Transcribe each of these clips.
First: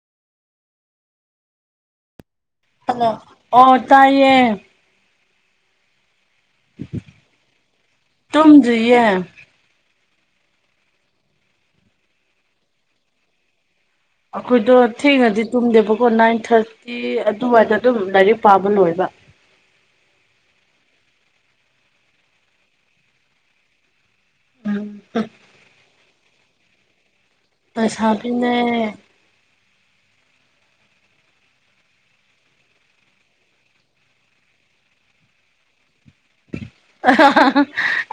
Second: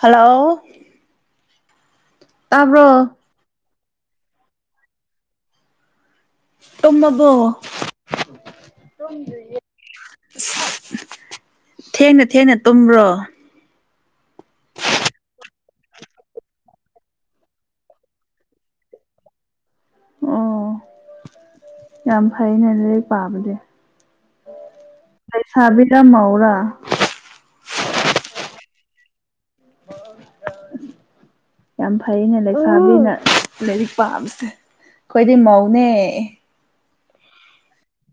ꯍꯜꯂꯧ hello ꯑꯣ ꯇꯥꯏꯌꯦ ꯇꯨꯝꯃꯕꯣ ꯇꯨꯝꯗ꯭ꯔꯤꯌꯦ ꯇꯨꯝꯗꯔ꯭ꯤꯌꯦ ꯊꯦꯡꯅ ꯊꯦꯡꯅ ꯇꯨꯝꯕ꯭ꯔꯣ ꯑꯩꯈꯣꯏꯗꯣ ꯊꯦꯡꯅꯗꯤ ꯇꯨꯝꯗꯦꯕꯀꯣ ꯅꯥꯏꯟ ꯊ꯭ꯔꯇꯤ ꯑꯗꯨꯋꯥꯏꯗ ꯑꯗꯨꯝ ꯂꯥꯏꯔꯤꯛ ꯄꯥꯕ ꯂꯣꯏꯕ ꯑꯣ ꯌꯥꯝ ꯐꯩꯅꯦ ꯑꯗꯨꯗꯩ ꯄꯥꯕꯗꯤ ꯎꯝ ꯂꯩꯩꯁꯥꯕꯤꯔꯥ ꯃꯧꯔꯥ ꯂꯤꯁꯥꯕꯤꯅꯦ ꯌꯥꯝ ꯐꯩꯅꯦ ꯂꯩꯥꯏꯁꯥꯕꯤꯅ ꯂꯥꯏꯔꯤꯛ ꯄꯥꯕꯁꯦ ꯑꯩꯈꯣꯏꯗꯤ ꯃꯧꯅꯦ ꯑꯥꯍꯥ ꯍꯥ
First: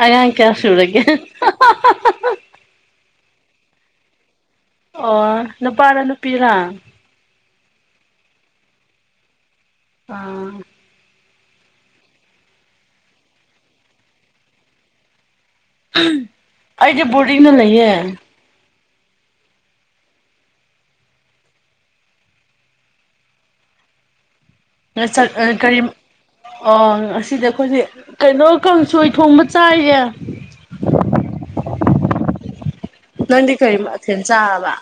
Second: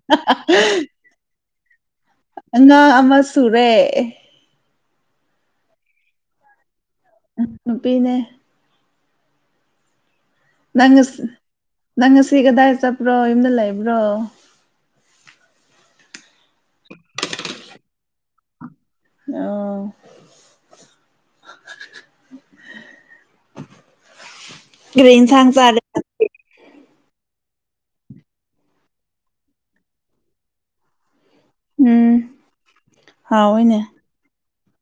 ꯑꯉꯥꯡ ꯀꯌꯥ ꯁꯨꯔꯒꯦ ꯑꯍꯥ ꯍꯥ ꯇꯨꯔꯦ ꯑꯣ ꯅꯨꯄꯥꯔꯥ ꯅꯨꯄꯤꯔꯥ ꯅꯨꯄꯤꯅꯦ ꯑꯥ ꯅꯪ ꯉꯁꯤ ꯅꯪ ꯉꯁꯤ ꯀꯗꯥꯏ ꯆꯠꯄ꯭ꯔꯣ ꯌꯨꯝꯗ ꯂꯩꯕ꯭ꯔꯣ ꯑꯩꯗꯤ ꯕꯣꯔꯗꯤꯡꯗ ꯂꯩꯌꯦ ꯑ [unintelligible] ꯉꯥꯆꯠ ꯀꯔꯤ ꯑꯦ ꯉꯥꯁꯤꯗꯤ ꯑꯩꯈꯣꯏꯗꯤ ꯀꯩꯅꯣ ꯀꯥꯡꯁꯣꯏ ꯊꯣꯡꯕ ꯆꯥꯏꯌꯦ ꯎꯝ ꯅꯪꯗꯤ ꯀꯔꯤ ꯍꯥꯎꯋꯤꯅꯦ ꯃꯥꯊꯦꯟ ꯆꯥꯔꯕ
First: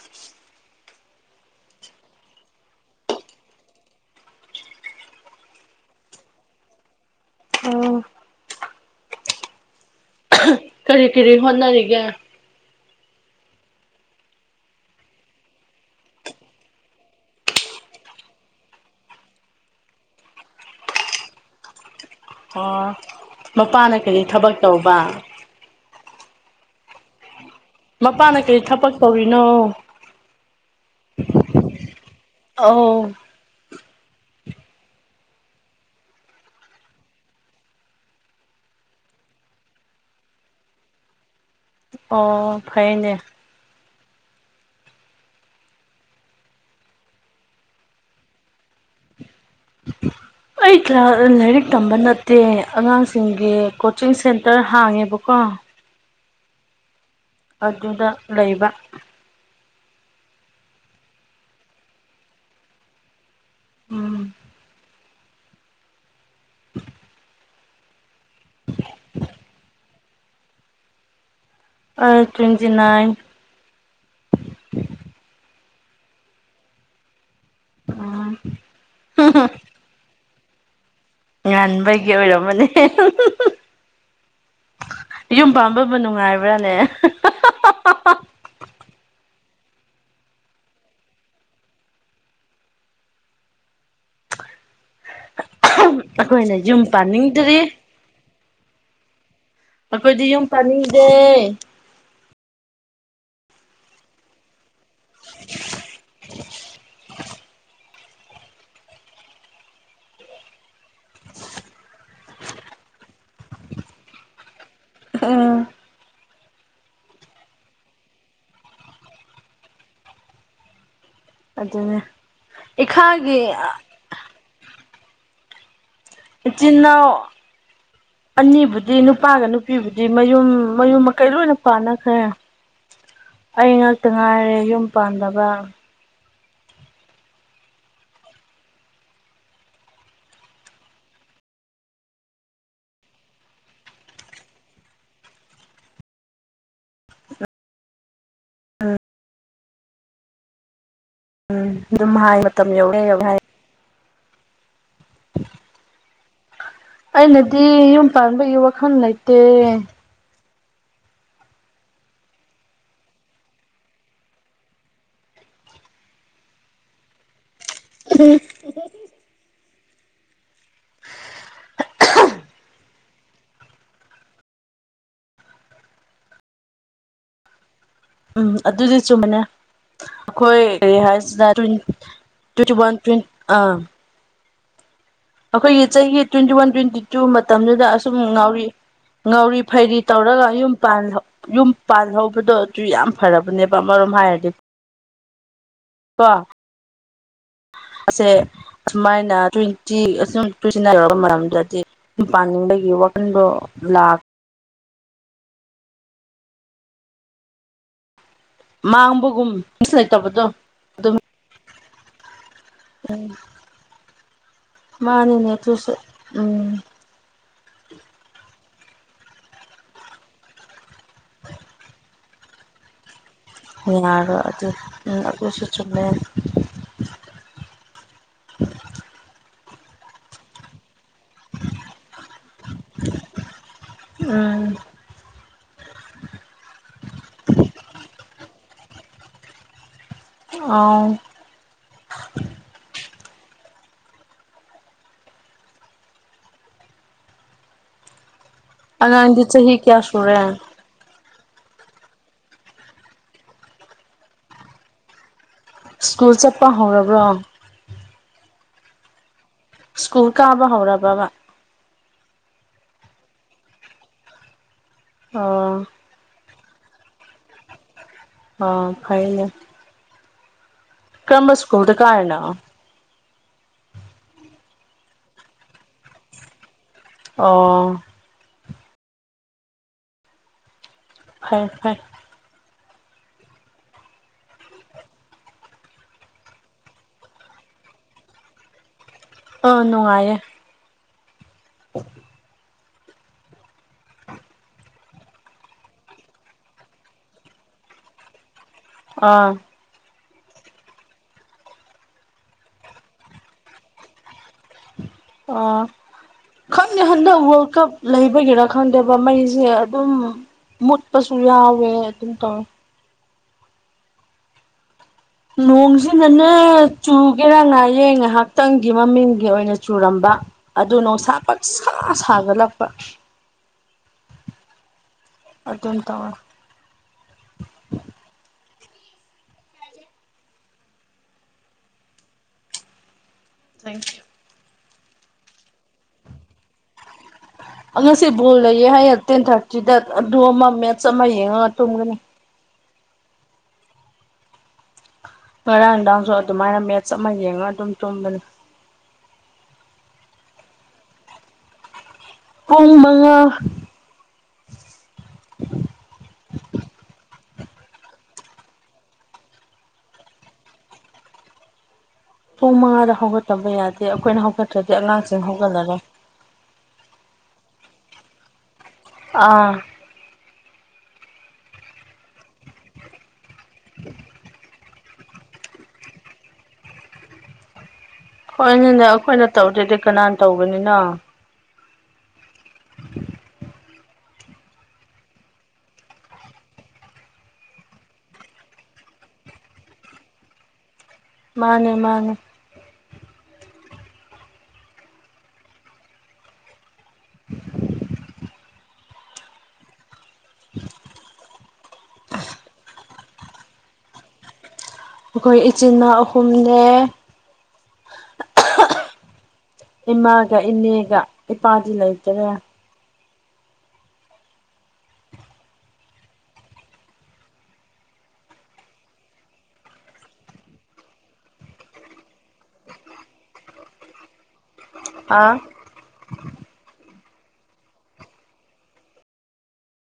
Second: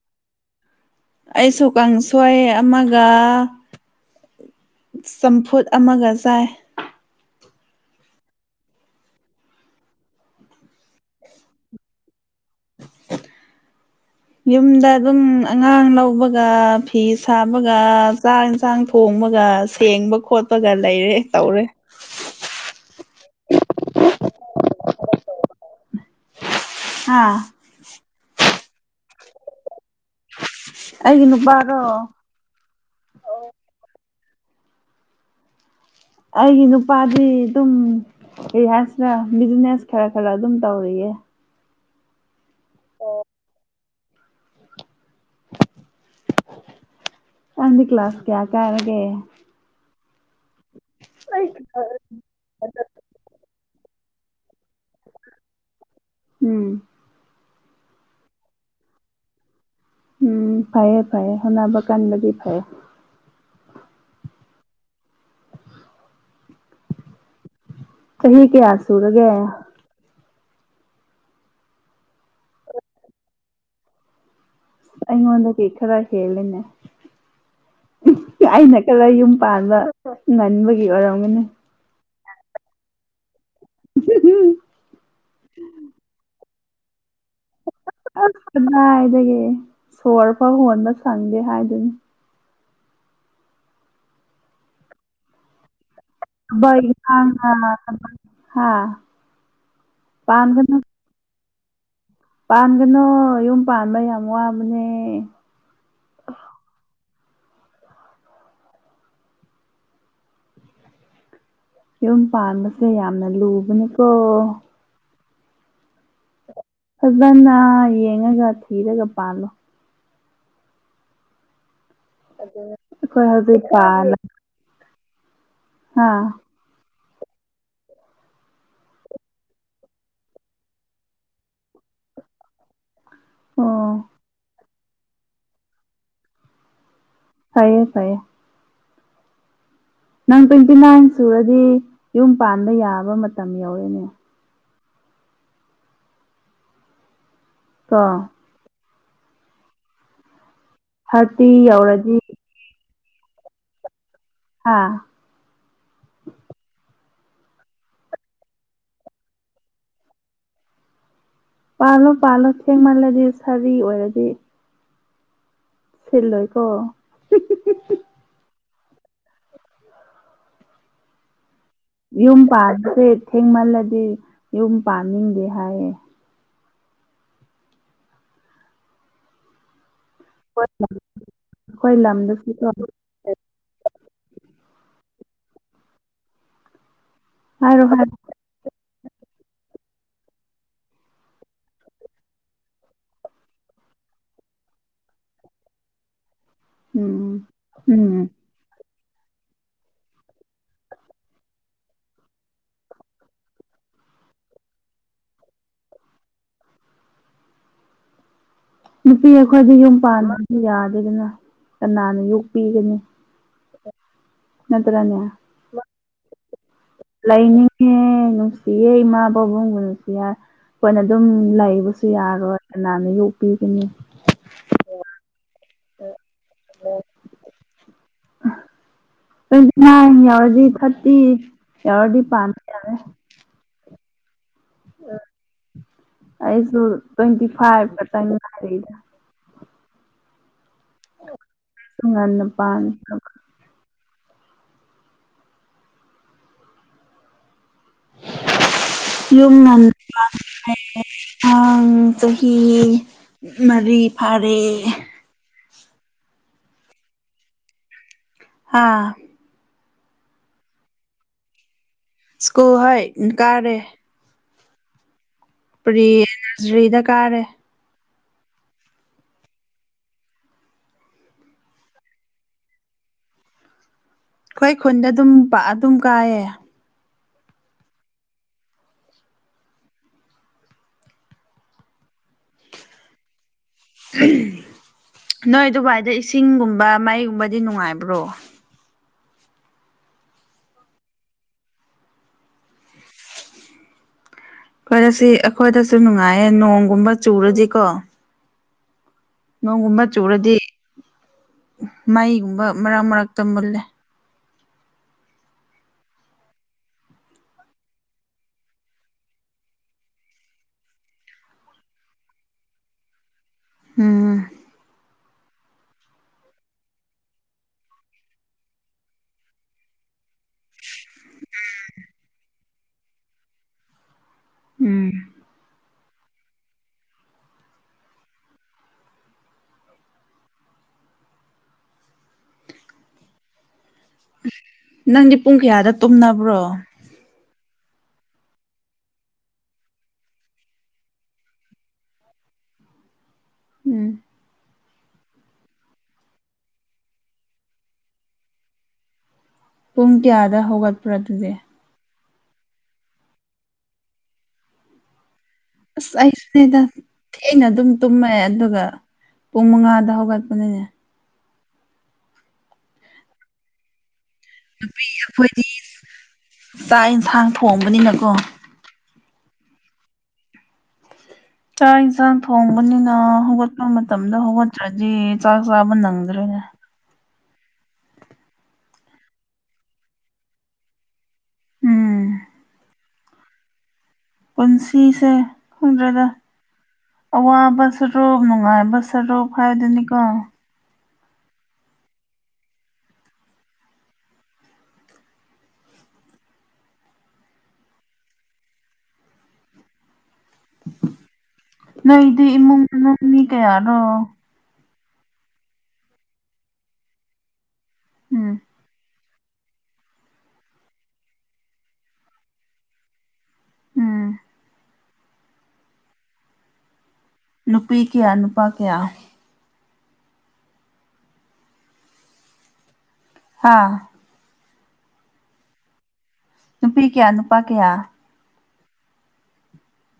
ꯑꯩꯁꯨ ꯀꯥꯡꯁꯣꯏ ꯑꯃꯥꯒꯥ ꯆꯝꯐꯨꯠ ꯑꯃꯥꯒ ꯆꯥꯏ ꯑꯣ ꯀꯔꯤ ꯀꯔꯤ ꯍꯣꯠꯅꯔꯤꯒꯦ ꯌꯨꯝꯗ ꯑꯗꯨꯝ ꯑꯉꯥꯡ ꯂꯧꯕꯒ ꯐꯤ ꯁꯥꯕꯒ ꯆꯥꯛ ꯌꯦꯟꯁꯥꯡ ꯊꯣꯡ ꯑꯃꯥꯒ ꯁꯦꯡꯕ ꯈꯣꯠꯄꯒ ꯂꯩꯔꯦ ꯇꯧꯔꯦ ꯑꯣ ꯃꯄꯥꯅ ꯀꯔꯤ ꯊꯕꯛ ꯇꯧꯕ ꯑꯥ ꯃꯄꯥꯅ ꯀꯔꯤ ꯊꯕꯛ ꯇꯧꯔꯤꯅꯣ ꯑꯩꯒꯤ ꯅꯨꯄꯥꯔꯣ ꯑꯧ ꯑꯩꯒꯤ ꯅꯨꯄꯥꯗꯤ ꯑꯗꯨꯝ ꯔꯤꯍꯦꯟꯅ ꯕꯤꯖꯤꯅꯦꯁ ꯈ꯭ꯔ ꯈ꯭ꯔ ꯑꯗꯨꯝ ꯇꯧꯔꯤꯌꯦ ꯑꯣ ꯐꯩꯅꯦ ꯅꯪꯗꯤ ꯀ꯭ꯂꯥꯁ ꯀꯌꯥ ꯀꯥꯔꯒꯦ ꯑꯩ ꯀ꯭ꯂꯥ ꯂꯥꯏꯔꯤꯛ ꯇꯝꯕ ꯅꯠꯇꯦ ꯑꯉꯥꯡꯁꯤꯡꯒꯤ ꯀꯣꯆꯤꯡ ꯁꯦꯟꯇ꯭ꯔ ꯍꯥꯡꯉꯦꯕꯀꯣ ꯎꯝ ꯑꯗꯨꯗ ꯂꯩꯕ ꯎꯝ ꯐꯩꯌꯦ ꯐꯩꯌꯦ ꯍꯣꯠꯅꯕ ꯀꯟꯕꯗꯤ ꯐꯩꯌꯦ ꯎꯝ [unintelligible] ꯆꯍꯤ ꯀꯌꯥ ꯁꯨꯔꯥꯒꯦ ꯑꯩ ꯇꯣꯏ꯭ꯟꯇꯤ ꯅꯥꯏꯟ ꯑꯩꯉꯣꯟꯗꯒꯤ ꯈ꯭ꯔ ꯍꯦꯜꯂꯦꯅꯦ ꯑꯩꯅ ꯈ꯭ꯔ ꯌꯨꯝ ꯄꯥꯟꯕ ꯉꯟꯕꯒꯤ ꯑꯣꯏꯔꯝ ꯉꯟꯕꯒꯤ ꯑꯣꯏꯔꯝꯃꯅꯤ ꯀꯍꯤ ꯍꯤ ꯌꯨꯝ ꯄꯥꯟꯕꯕꯨ ꯅꯨꯡꯉꯥꯏꯕ꯭ꯔꯥꯅꯦ ꯑꯁ ꯀꯗꯥꯏꯗꯒꯤ ꯁꯣꯔ ꯐꯥꯎ ꯍꯣꯟꯕ ꯁꯪꯗꯦ ꯍꯥꯏꯗꯨꯅꯤ ꯑꯩꯈꯣꯏꯅ ꯕꯥꯏ ꯌꯨꯝ ꯏꯁꯥꯡꯍꯥ ꯄꯥꯅꯤꯡꯗ꯭ꯔꯤ ꯍꯥ ꯑꯩꯈꯣꯏꯗꯤ ꯌꯨꯝ ꯄꯥꯟꯅꯤꯡꯗꯦ ꯄꯥꯟꯒꯅꯣ ꯌꯨꯝ ꯄꯥꯟꯕ ꯌꯥꯝ ꯋꯥꯕꯅꯦ ꯌꯨꯝ ꯄꯥꯟꯕꯁꯦ ꯌꯥꯝꯅ ꯂꯨꯕꯅꯤꯀꯣ ꯎꯝ ꯐꯖꯅ ꯌꯦꯡꯉꯒ ꯊꯤꯔꯒ ꯄꯥꯜꯂꯣ ꯑꯗꯨꯗ ꯀꯣꯏ ꯄꯥꯂ ꯆꯟꯅ [unintelligible] ꯑꯅꯤꯕꯨꯗꯤ ꯅꯨꯄꯥꯒ ꯅꯨꯄꯤꯕꯨꯗꯤ ꯃꯌꯨꯝ ꯃꯌꯨꯝ ꯃꯀꯩ ꯂꯣꯏꯅ ꯄꯥꯟꯅꯈ꯭ꯔꯦ ꯑꯣ ꯑꯩ ꯉꯥꯛꯇ ꯉꯥꯏꯔꯦ ꯌꯨꯝ ꯄꯥꯟꯗꯕ ꯐꯥꯏꯌꯦ ꯐꯥꯏꯌꯦ ꯅꯪ ꯇ꯭ꯋꯦꯟꯇꯤ ꯅꯥꯏꯟ ꯁꯨꯔꯗꯤ ꯌꯨꯝ ꯄꯥꯟꯕ ꯌꯥꯕ ꯃꯇꯝ ꯌꯧꯔꯦꯅꯦ ꯑ ꯑꯥ ꯊꯥꯔꯇꯤ ꯎꯝ ꯑꯗꯨꯝ ꯌꯧꯔꯗꯤ ꯍꯥꯏ ꯃꯇꯝ ꯌꯧꯔꯦ ꯌꯧ ꯍꯥꯏꯥꯏ ꯍꯥꯥ ꯑꯩꯅꯗꯤ ꯌꯨꯝ ꯄꯥꯟꯕꯒꯤ ꯋꯥꯈꯜ ꯂꯩꯇꯦ ꯄꯥꯜꯂꯣ ꯄꯥꯜꯂꯣ ꯊꯦꯡꯃꯜꯂꯗꯤ ꯁꯥꯔꯤ ꯑꯣꯏꯔꯗꯤ ꯁꯤꯜꯂꯣꯏꯀꯣ ꯑ ꯌꯨꯝ ꯄꯥꯕꯁꯦ ꯊꯦꯡꯃꯜꯂꯗꯤ ꯌꯨꯝ ꯄꯥꯟꯅꯤꯡꯗꯦ ꯍꯥꯏꯌꯦ ꯎꯝ ꯑꯗꯨꯗꯤ ꯆꯨꯝꯃꯅꯦ ꯑꯩꯈꯣꯏꯁꯤ ꯑꯩꯈꯣꯏ ꯂꯝꯗꯁꯨꯀꯣ ꯇ꯭ꯋꯦꯟꯇꯤ ꯋꯥꯟ ꯇ꯭ꯋ ꯑ ꯑꯩꯈꯣꯏꯒꯤ ꯆꯍꯤꯒꯤ ꯇ꯭ꯋꯦꯟꯇꯤ ꯋꯥꯟ ꯇ꯭ꯋꯦꯟꯇꯤ ꯇꯨ ꯍꯥꯏꯔꯣ ꯃꯇꯝꯗꯨꯗ ꯑꯁꯨꯝ ꯍꯥꯏꯔꯣ ꯉꯥꯎꯔꯤ ꯉꯧꯔꯤ ꯐꯩꯔꯤ ꯇꯧꯔꯒ ꯌꯨꯝ ꯌꯨꯝ ꯄꯥꯟꯍꯧꯕꯗꯣ ꯑꯗꯨ ꯌꯥꯝ ꯐꯔꯕꯅꯦꯕ ꯃꯔꯣꯝ ꯍꯥꯏꯔꯗꯤ ꯀ ꯎꯝ ꯎꯝ ꯑꯁꯨꯃꯥꯏꯅ ꯇ꯭ꯋꯦꯟꯇꯤ ꯑꯁ ꯇ꯭ꯋꯦꯟꯇꯤ ꯅꯥꯏꯟ ꯌꯔꯛꯄ ꯃꯔꯝꯗꯗꯤ ꯁꯨꯝ ꯄꯥꯅꯤꯡꯕꯒꯤ ꯋꯥꯈꯟꯗꯣ ꯂꯥꯛꯈ ꯅꯨꯄꯤ ꯃꯥꯡꯕꯒꯨꯝ ꯑꯩꯈꯣꯏꯗ ꯌꯨꯝ ꯂꯩꯇꯕꯗꯣ ꯄꯥꯟꯕꯁꯨ ꯑꯗꯨꯝ ꯌꯥꯗꯦꯗꯅ ꯀꯅꯥꯅ ꯌꯣꯛꯄꯤꯒꯅꯤ ꯅꯠꯇ꯭ꯔꯅꯦ ꯃꯥꯅꯤꯅꯦ ꯑꯗꯨꯁꯨ ꯎꯝ ꯂꯥꯏꯅꯤꯡꯦ ꯁꯤꯌꯦ ꯏꯃꯥ ꯄꯥꯕꯨꯡꯒꯅꯁꯨ ꯌꯥꯏ ꯑꯩꯈꯣꯏꯅ ꯑꯗꯨꯝ ꯂꯩꯕꯁꯨ ꯌꯥꯔꯣꯏ ꯀꯅꯥꯅ ꯌꯣꯛ ꯌꯥꯔ ꯑꯗꯨ ꯑꯈꯁꯨ ꯆꯦ [unintelligible] ꯇ꯭ꯋꯦꯟꯇꯤ ꯅꯥꯏꯟ ꯌꯥꯎꯔꯗꯤ ꯊꯥꯔꯇꯤ ꯌꯥꯎꯔꯗꯤ ꯄꯥꯟ ꯌꯥꯔꯦ ꯎꯝ ꯑꯩꯁꯨ ꯇ꯭ꯋꯦꯟꯇꯤ ꯐꯥꯏꯚ ꯑ ꯑꯩꯁꯨ ꯉꯟꯅ ꯄꯥꯟꯈ꯭ꯔꯕ ꯑꯉꯥꯡꯗꯤ ꯌꯨꯝ ꯆꯍꯤ ꯀꯌꯥ ꯉ ꯁꯨꯔꯦ ꯑꯥꯡ ꯆꯍꯤ ꯃꯔꯤ ꯐꯥꯔꯦ ꯁ꯭ꯀꯨꯜ ꯆꯠꯄ ꯍꯧꯔꯕ꯭ꯔꯣ ꯑꯥ ꯁ꯭ꯀꯨꯜ ꯀꯥꯕ ꯍꯧꯔꯕꯕꯥ ꯁ꯭ꯀꯨ ꯍ ꯀꯥꯔꯦ ꯑꯣ ꯄꯔꯤ ꯅꯁꯔꯤꯗ ꯀꯔꯦ ꯑ ꯐꯥꯏꯅꯦ ꯀ꯭ꯔꯔꯝꯕ ꯁ꯭ꯀꯨꯜꯗ ꯀꯥꯥꯏꯅ ꯍꯣꯏ ꯈꯨꯟꯗ ꯑꯗꯨꯝ ꯄꯥꯛ ꯑꯗꯨꯝ ꯀꯥꯏꯌꯦ ꯑꯣ ꯐꯣꯏ ꯐꯣꯏꯔ ꯎꯝ ꯅꯣꯏ ꯑꯗꯨꯕꯥꯏꯗ ꯏꯁꯤꯡꯒꯨꯝꯕ ꯃꯩꯒꯨꯝꯕꯗꯤ ꯅꯨꯡꯉꯥꯏꯕ꯭ꯔꯣ ꯑ ꯅꯨꯡꯉꯥꯏꯌꯦ [unintelligible] ꯈꯣꯏꯔ ꯁꯤ ꯑꯩꯈꯣꯏꯗꯁꯨ ꯅꯨꯡꯉꯥꯏꯌꯦ ꯅꯣꯡꯒꯨꯝꯕ ꯆꯨꯔꯗꯤꯀꯣ ꯑꯥ ꯅꯣꯡꯒꯨꯝꯕ ꯆꯨꯔꯗꯤ ꯃꯩꯒꯨꯝꯕ ꯃꯔꯛ ꯃꯔꯛꯇ ꯃꯨꯜꯂꯦ ꯑꯣ ꯈꯪꯗꯦ ꯍꯟꯗꯛ ꯋꯥꯔꯜ ꯀꯞ ꯂꯩꯕꯒꯤꯔꯥ ꯈꯪꯗꯦꯕ ꯃꯩꯁꯦ ꯑꯗꯨꯝ ꯃꯠ ꯄꯁꯨ ꯌꯥꯎꯋꯦ ꯑꯗꯨꯝ ꯇꯧꯋꯦ ꯎꯝ ꯅꯣꯡꯁꯤꯅꯅꯦ ꯆꯨꯒꯦꯔꯥ ꯉꯥꯌꯦꯡ ꯉꯥꯏꯍꯥꯛꯇꯪꯒꯤ ꯃꯃꯤꯡꯒꯤ ꯑꯣꯏꯅ ꯆꯨꯔꯝꯕ ꯑꯗꯨ ꯅꯨꯡꯁꯥ ꯄꯁꯀꯥ ꯁꯥꯒꯠꯂꯛꯄ ꯎꯝ ꯑꯗꯨꯦꯟ ꯇ ꯑꯃ ꯊꯦꯡꯀ ꯌꯨ ꯅꯪꯗꯤ ꯄꯨꯡ ꯀꯌꯥꯗ ꯇꯨꯝꯅꯕ꯭ꯔꯣ ꯉꯁꯤ ꯕꯣꯜ ꯂꯩꯌꯦꯦ ꯍꯥꯏꯌꯦ ꯇꯦꯟ ꯊꯥꯔꯇꯤꯗ ꯑꯗꯨ ꯑꯃ ꯃꯦꯠꯁ ꯑꯃ ꯌꯦꯡꯉꯒ ꯊꯨꯝꯒꯅꯤ ꯎꯝ ꯉꯔꯥꯡ ꯅꯨꯡꯗꯥꯡꯁꯨ ꯑꯗꯨꯃꯥꯏꯅ ꯃꯦꯠꯆ ꯑꯃ ꯌꯦꯡꯉ ꯑꯗꯨꯝ ꯇꯨꯝꯕꯅꯤ ꯄꯨꯡ ꯀꯌꯥꯗ ꯍꯧꯒꯠꯄ꯭ꯔ ꯑꯗꯨꯗꯤ ꯍꯨꯡ ꯃꯉꯥ ꯑꯁ ꯑꯩꯁꯤꯅꯦꯗ ꯊꯅ ꯑꯗꯨꯝ ꯇꯨꯝꯃꯦ ꯑꯗꯨꯒ ꯄꯨꯡ ꯃꯉꯥꯗ ꯍꯧꯒꯠꯄꯅꯤꯅꯦ ꯄꯨꯡ ꯃꯉꯥꯗ ꯍꯧꯒꯠꯇꯕ ꯌꯥꯗꯦ ꯑꯩꯈꯣꯏꯅ ꯍꯧꯒꯠꯇ꯭ꯔꯗꯤ ꯑꯉꯥꯡꯁꯤꯡ ꯑꯩꯈꯣꯏꯗꯤ ꯍꯧꯒꯠꯂꯔꯣꯏ ꯄꯣꯝꯕꯅꯤꯅꯀꯣ ꯑꯥ ꯆꯥꯛ ꯌꯦꯟꯁꯥꯡ ꯊꯣꯡꯕꯅꯤꯅ ꯍꯧꯒꯠꯄ ꯃꯇꯝꯗ ꯍꯧꯒꯠꯇ꯭ꯔꯗꯤ ꯆꯥꯛ ꯆꯥꯕ ꯅꯪꯗ꯭ꯔꯦ [unintelligible] ꯍꯣꯏꯅꯤꯅꯦ ꯑꯩꯈꯣꯏꯅ ꯇꯧꯗꯦꯗꯤ ꯀꯅꯥꯅ ꯇꯧꯕꯅꯤꯅꯣ ꯎꯝ ꯄꯨꯟꯁꯤꯁꯦ ꯍ꯭ꯔꯗ ꯑꯋꯥꯕ ꯁꯔꯣꯞ ꯅꯨꯡꯉꯥꯏꯕ ꯁꯔꯣꯞ ꯍꯥꯏꯗꯨꯅꯤꯀꯣ ꯃꯥꯅꯦ ꯃꯥꯅꯦ [unintelligible] ꯅꯣꯏꯗꯤ ꯏꯃꯨꯡ ꯃꯅꯨꯡ ꯃꯤ ꯀꯌꯥꯅꯣ ꯑꯩꯈꯣꯏ ꯏꯆꯤꯟꯜꯅꯥꯎ ꯑꯍꯨꯝꯅꯦ ꯎꯝ ꯏꯃꯥꯒ ꯏꯅꯦꯒ ꯏꯄꯥꯗꯤ ꯂꯩꯇꯔꯦ ꯎꯝ ꯅꯨꯄꯤ ꯀꯌꯥ ꯅꯨꯄꯥ ꯀꯌꯥ ꯍꯥꯥ ꯑꯥ ꯅꯨꯄꯤ ꯀꯌꯥ ꯅꯨꯄꯥ ꯀꯌꯥ